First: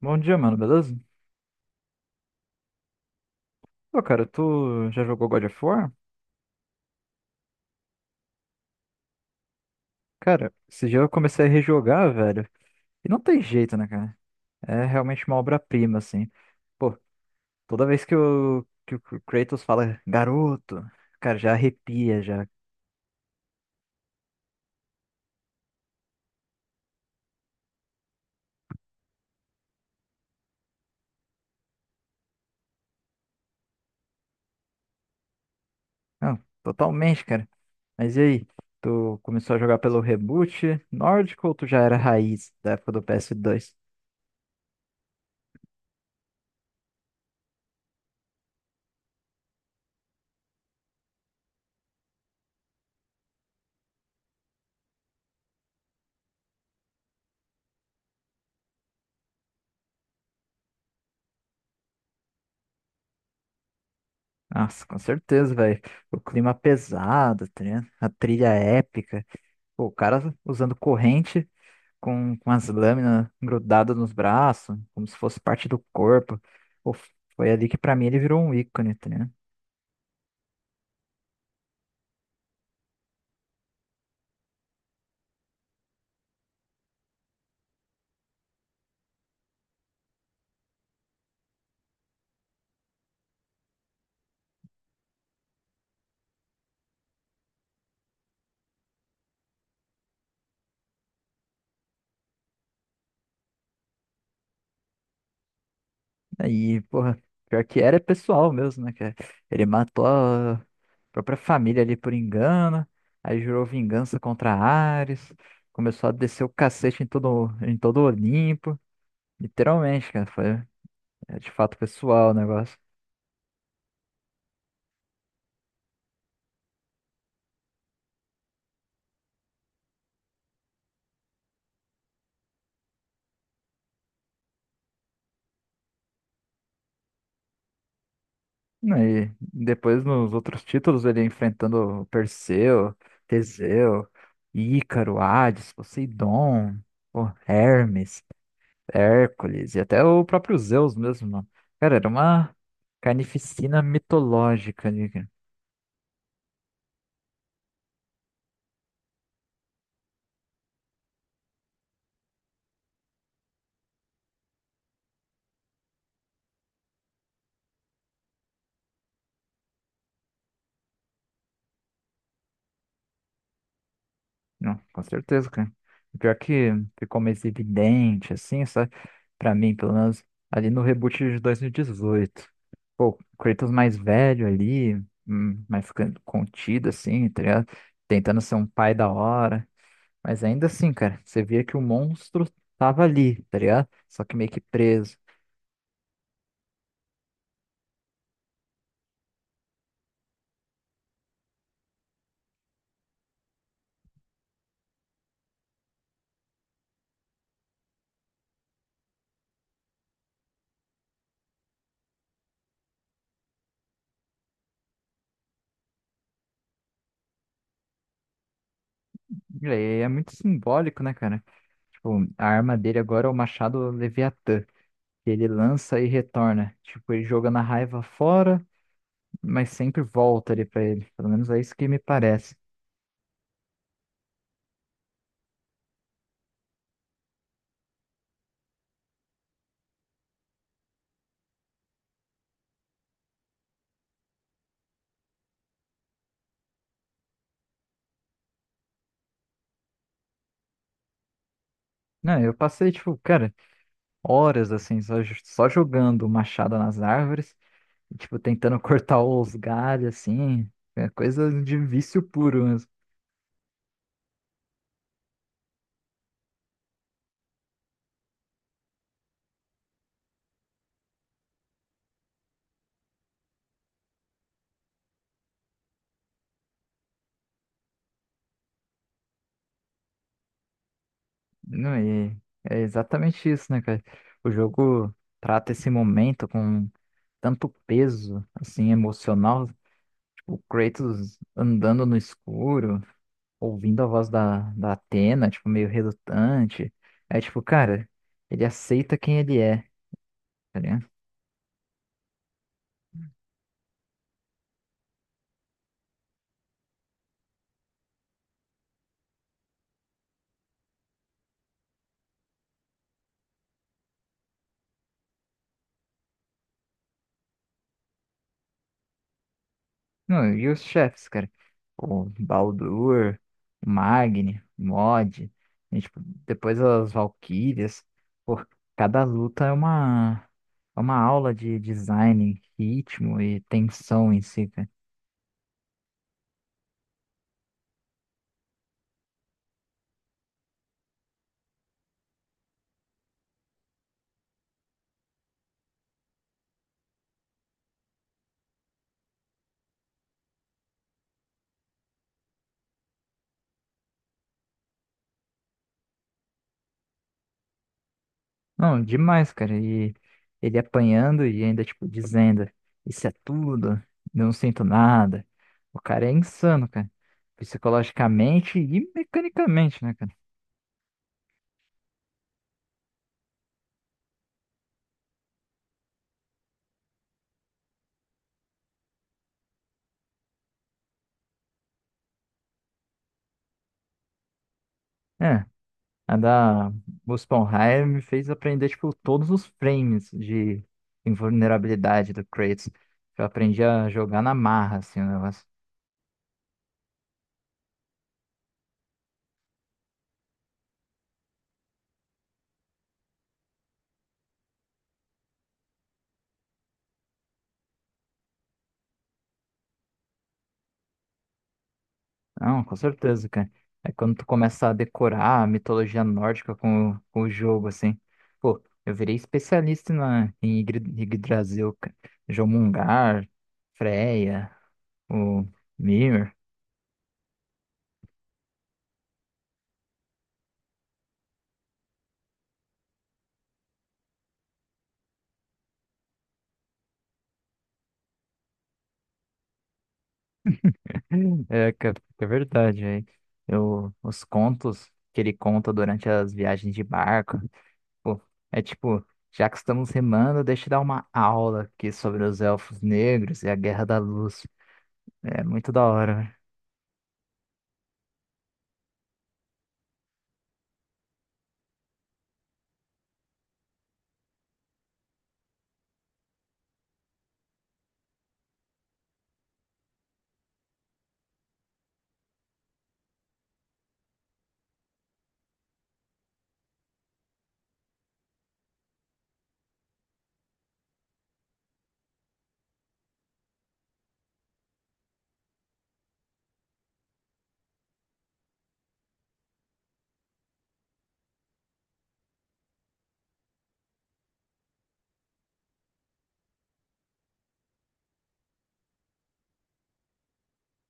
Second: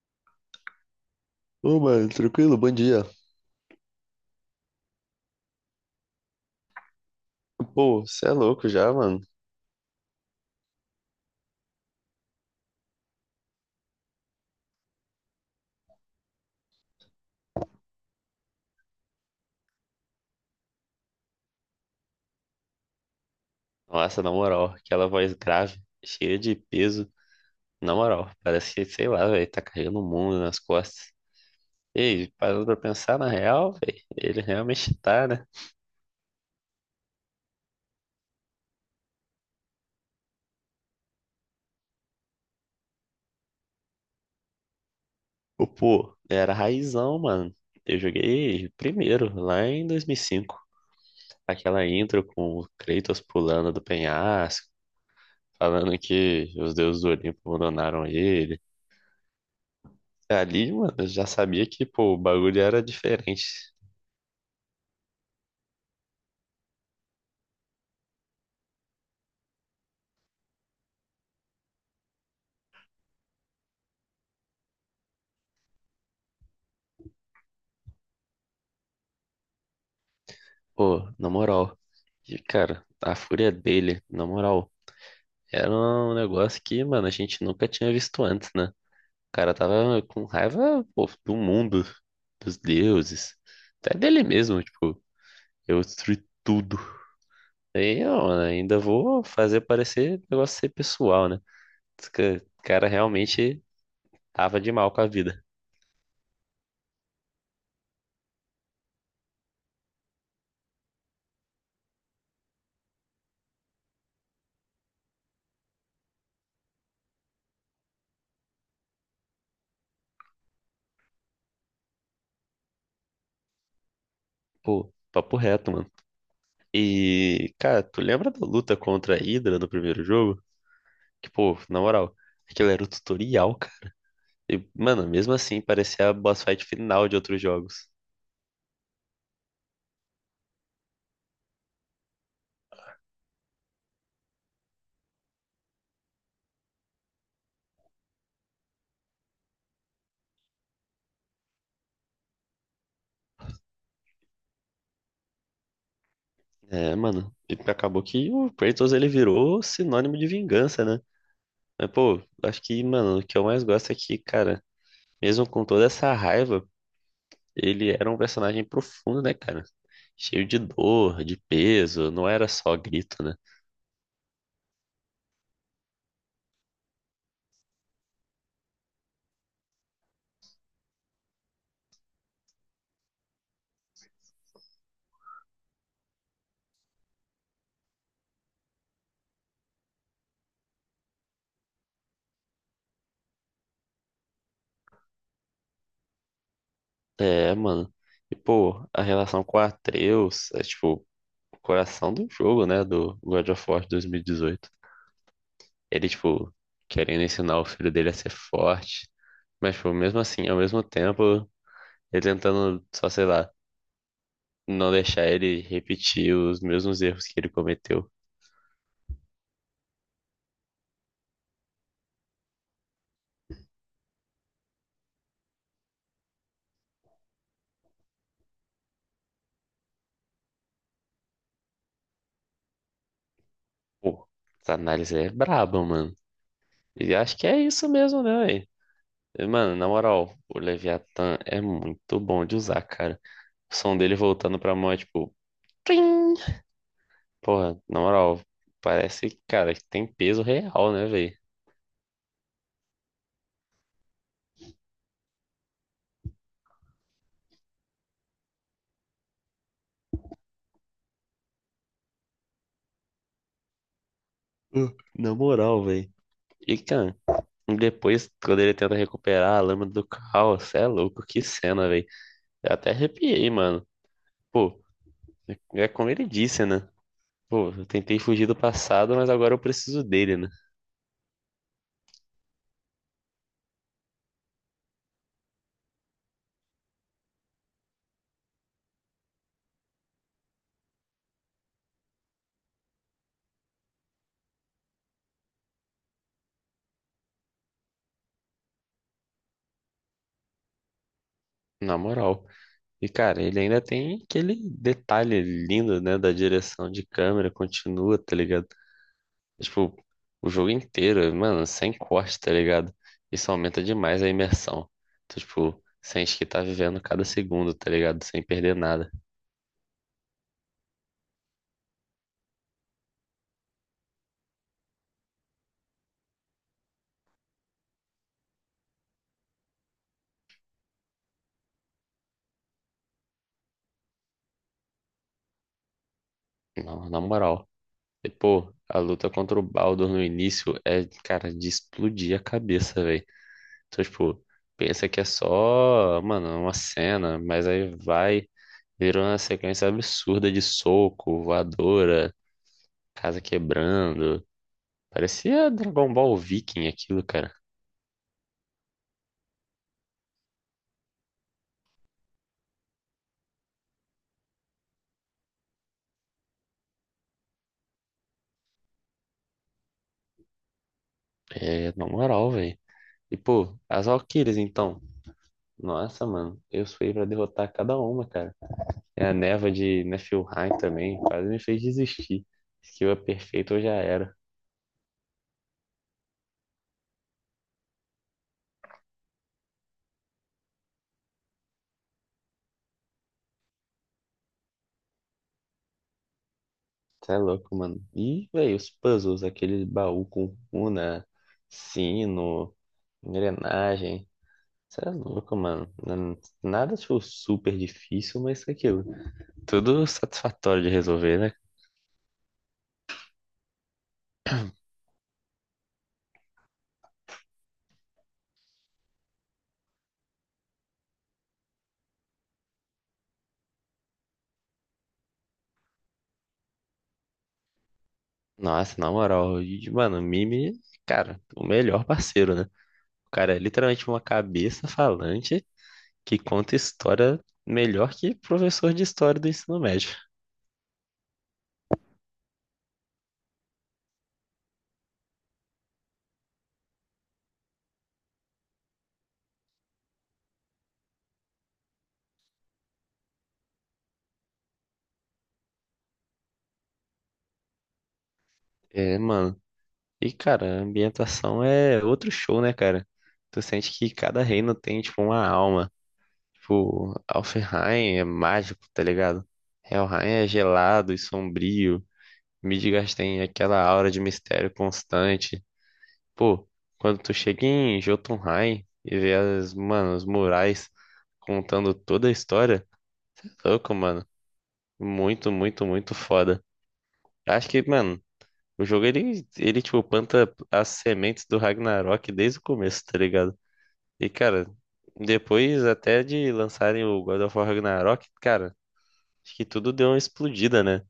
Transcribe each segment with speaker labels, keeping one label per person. Speaker 1: Bom dia, mano, beleza?
Speaker 2: Ô, mano, tranquilo? Bom dia.
Speaker 1: Pô, cara, tu já jogou God of War?
Speaker 2: Pô, você é louco já, mano?
Speaker 1: Cara, esse dia eu comecei a rejogar, velho. E não tem jeito, né, cara? É realmente uma obra-prima, assim. Pô, toda vez que o Kratos fala garoto, cara, já arrepia, já.
Speaker 2: Nossa, na moral, aquela voz grave, cheia de peso. Na moral, parece que, sei lá, velho, tá carregando o mundo nas costas. Ei, parando pra pensar, na real, velho, ele realmente tá, né?
Speaker 1: Não, totalmente, cara. Mas e aí? Tu começou a jogar pelo reboot nórdico ou tu já era raiz da época do PS2?
Speaker 2: Ô, pô, era raizão, mano. Eu joguei primeiro, lá em 2005. Aquela intro com o Kratos pulando do penhasco, falando que os deuses do Olimpo abandonaram ele. Ali, mano, eu já sabia que, pô, o bagulho era diferente.
Speaker 1: Nossa, com certeza, velho. O clima pesado, tá ligado? A trilha épica. Pô, o cara usando corrente com as lâminas grudadas nos braços, como se fosse parte do corpo. Pô, foi ali que pra mim ele virou um ícone, tá ligado?
Speaker 2: Pô, na moral. E, cara, a fúria dele, na moral, era um negócio que, mano, a gente nunca tinha visto antes, né? O cara tava com raiva, pô, do mundo, dos deuses, até dele mesmo, tipo, eu destruí tudo. Aí, ó, mano, ainda vou fazer parecer negócio ser pessoal, né? Esse cara realmente tava de mal com a vida.
Speaker 1: Aí, porra, pior que era pessoal mesmo, né? Que ele matou a própria família ali por engano, aí jurou vingança contra Ares, começou a descer o cacete em todo Olimpo. Literalmente, cara, foi de fato pessoal o negócio.
Speaker 2: Pô, papo reto, mano. E, cara, tu lembra da luta contra a Hydra no primeiro jogo? Que, pô, na moral, aquilo era o tutorial, e, mano, mesmo assim, parecia a boss fight final de outros jogos.
Speaker 1: E depois nos outros títulos ele enfrentando Perseu, Teseu, Ícaro, Hades, Poseidon, o Hermes, Hércules e até o próprio Zeus mesmo, mano. Cara, era uma carnificina mitológica ali, cara.
Speaker 2: É, mano, e acabou que o Kratos ele virou sinônimo de vingança, né? Mas, pô, acho que, mano, o que eu mais gosto é que, cara, mesmo com toda essa raiva, ele era um personagem profundo, né, cara? Cheio de dor, de peso, não era só grito, né?
Speaker 1: Não, com certeza, cara. Pior que ficou mais evidente, assim, sabe? Pra mim, pelo menos, ali no reboot de 2018. Pô, o Kratos mais velho ali, mais ficando contido, assim, tá ligado? Tentando ser um pai da hora. Mas ainda assim, cara, você via que o monstro tava ali, tá ligado? Só que meio que preso.
Speaker 2: É, mano. E, pô, a relação com o Atreus é, tipo, o coração do jogo, né, do God of War 2018. Ele, tipo, querendo ensinar o filho dele a ser forte. Mas, tipo, mesmo assim, ao mesmo tempo, ele tentando, só sei lá, não deixar ele repetir os mesmos erros que ele cometeu.
Speaker 1: E aí é muito simbólico, né, cara? Tipo, a arma dele agora é o machado Leviatã, que ele lança e retorna. Tipo, ele joga na raiva fora, mas sempre volta ali pra ele. Pelo menos é isso que me parece.
Speaker 2: Pô, essa análise é braba, mano. E acho que é isso mesmo, né, véi? Mano, na moral, o Leviathan é muito bom de usar, cara. O som dele voltando pra mão é tipo. Trim! Porra, na moral, parece, cara, que tem peso real, né, velho?
Speaker 1: Não, eu passei, tipo, cara, horas assim, só, só jogando machado nas árvores, e, tipo, tentando cortar os galhos, assim, é coisa de vício puro mesmo.
Speaker 2: Na moral, velho. E, cara, depois, quando ele tenta recuperar a lâmina do caos, cê é louco, que cena, velho. Eu até arrepiei, mano. Pô, é como ele disse, né? Pô, eu tentei fugir do passado, mas agora eu preciso dele, né?
Speaker 1: Não, e é exatamente isso, né, cara? O jogo trata esse momento com tanto peso, assim, emocional, tipo, o Kratos andando no escuro, ouvindo a voz da Atena, tipo, meio relutante. É tipo, cara, ele aceita quem ele é, tá ligado?
Speaker 2: Na moral. E, cara, ele ainda tem aquele detalhe lindo, né, da direção de câmera, continua, tá ligado? Tipo, o jogo inteiro, mano, sem corte, tá ligado? Isso aumenta demais a imersão. Tu, tipo, sente que tá vivendo cada segundo, tá ligado? Sem perder nada.
Speaker 1: Não, e os chefes, cara? O Baldur, o Magni, o Mod, e, tipo, depois as Valkyrias. Pô, cada luta é uma aula de design, ritmo e tensão em si, cara.
Speaker 2: Não, na moral. E, pô, a luta contra o Baldur no início é, cara, de explodir a cabeça, velho. Tu, tipo, pensa que é só, mano, uma cena, mas aí vai. Virou uma sequência absurda de soco, voadora, casa quebrando. Parecia Dragon Ball Viking aquilo, cara.
Speaker 1: Não, demais, cara. E ele apanhando e ainda, tipo, dizendo: isso é tudo, não sinto nada. O cara é insano, cara. Psicologicamente e mecanicamente, né, cara?
Speaker 2: É, na moral, velho. E, pô, as Valkyries, então. Nossa, mano. Eu fui pra derrotar cada uma, cara. É a neva de Niflheim também. Quase me fez desistir. Skill é perfeito, eu já era.
Speaker 1: É. A da Muspelheim me fez aprender, tipo, todos os frames de invulnerabilidade do Kratos. Eu aprendi a jogar na marra, assim, o negócio.
Speaker 2: Tá louco, mano. E, velho, os puzzles. Aquele baú com runa, sino, engrenagem. Você é louco, mano. Nada tipo, super difícil, mas isso é tudo satisfatório de resolver, né?
Speaker 1: Não, com certeza, cara. É quando tu começa a decorar a mitologia nórdica com o jogo, assim. Pô, eu virei especialista em Yggdrasil, cara. Jomungar, Freya, o Mimir.
Speaker 2: Nossa, na moral, e, mano, o Mimi, cara, o melhor parceiro, né? O cara é literalmente uma cabeça falante que conta história melhor que professor de história do ensino médio.
Speaker 1: É, cara, é verdade, aí. Eu, os contos que ele conta durante as viagens de barco. Pô, é tipo, já que estamos remando, deixa eu dar uma aula aqui sobre os elfos negros e a Guerra da Luz. É muito da hora, né?
Speaker 2: É, mano. E, cara, a ambientação é outro show, né, cara? Tu sente que cada reino tem, tipo, uma alma. Tipo, Alfheim é mágico, tá ligado? Helheim é gelado e sombrio. Midgard tem aquela aura de mistério constante. Pô, quando tu chega em Jotunheim e vê as, mano, os murais contando toda a história, cê é louco, mano. Muito, muito, muito foda. Acho que, mano, o jogo ele tipo planta as sementes do Ragnarok desde o começo, tá ligado? E, cara, depois até de lançarem o God of War Ragnarok, cara, acho que tudo deu uma explodida, né?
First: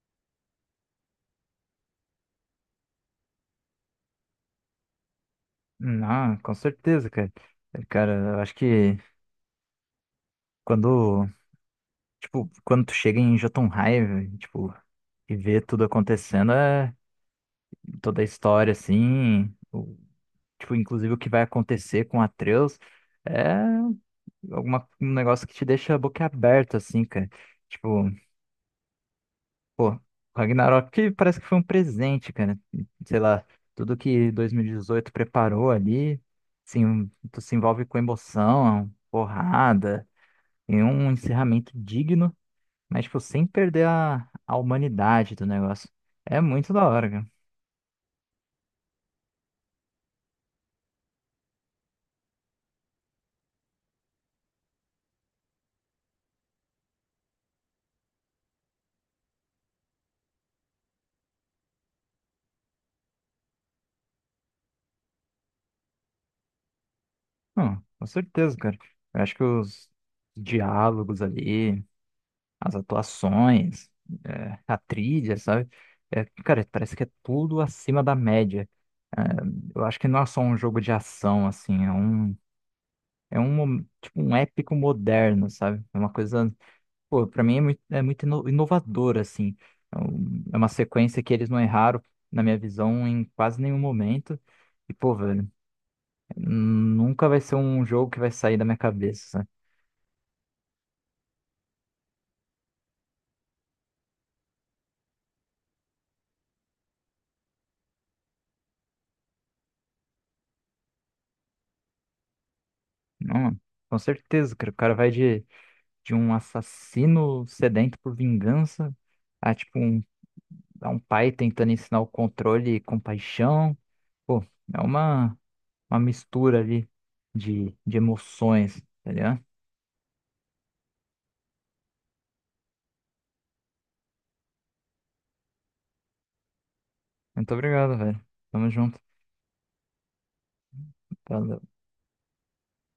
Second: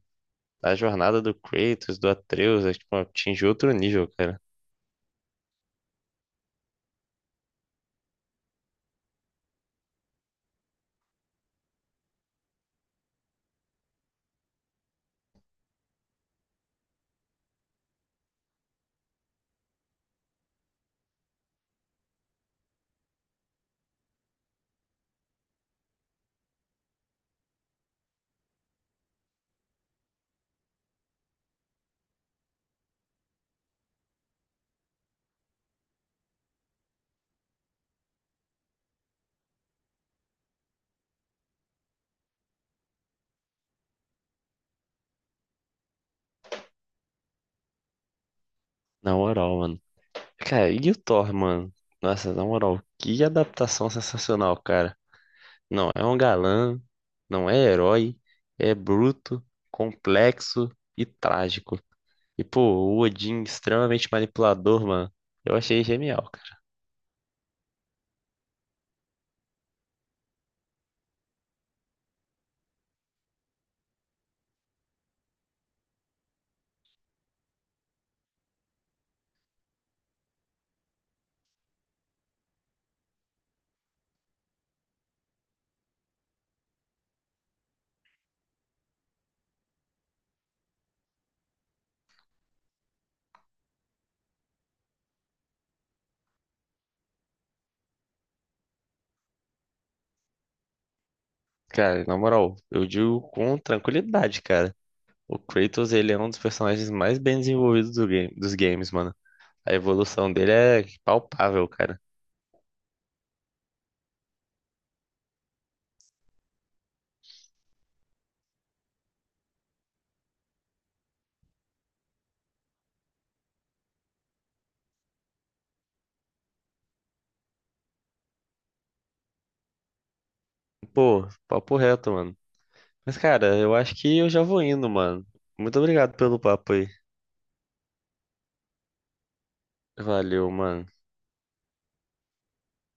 Speaker 2: A jornada do Kratos, do Atreus, é, tipo, atingiu outro nível, cara.
Speaker 1: Não, com certeza, cara. É, cara, eu acho que quando, tipo, quando tu chega em Jotunheim, tipo, e vê tudo acontecendo, é toda a história, assim, tipo, inclusive o que vai acontecer com Atreus, é alguma, um negócio que te deixa a boca aberta, assim, cara. Tipo, pô, Ragnarok que parece que foi um presente, cara. Sei lá, tudo que 2018 preparou ali, sim, tu se envolve com emoção, porrada, e um encerramento digno, mas tipo, sem perder a humanidade do negócio. É muito da hora, cara.
Speaker 2: Na moral, mano. Cara, e o Thor, mano? Nossa, na moral, que adaptação sensacional, cara. Não é um galã, não é herói, é bruto, complexo e trágico. E, pô, o Odin extremamente manipulador, mano. Eu achei genial, cara.
Speaker 1: Não, com certeza, cara. Eu acho que os diálogos ali, as atuações, é, a trilha, sabe? É, cara, parece que é tudo acima da média. É, eu acho que não é só um jogo de ação, assim, é um, tipo, um épico moderno, sabe? É uma coisa, pô, pra mim é muito inovador, assim. É uma sequência que eles não erraram, na minha visão, em quase nenhum momento. E, pô, velho, nunca vai ser um jogo que vai sair da minha cabeça, sabe?
Speaker 2: Cara, na moral, eu digo com tranquilidade, cara. O Kratos, ele é um dos personagens mais bem desenvolvidos do game, dos games, mano. A evolução dele é palpável, cara.
Speaker 1: Não, com certeza, cara, o cara vai de um assassino sedento por vingança a, tipo, um, a um pai tentando ensinar o controle e compaixão. Pô, é uma mistura ali de emoções, tá ligado?
Speaker 2: Pô, papo reto, mano. Mas, cara, eu acho que eu já vou indo, mano. Muito obrigado pelo papo aí.
Speaker 1: Muito obrigado, velho. Tamo junto.
Speaker 2: Valeu, mano.
Speaker 1: Valeu.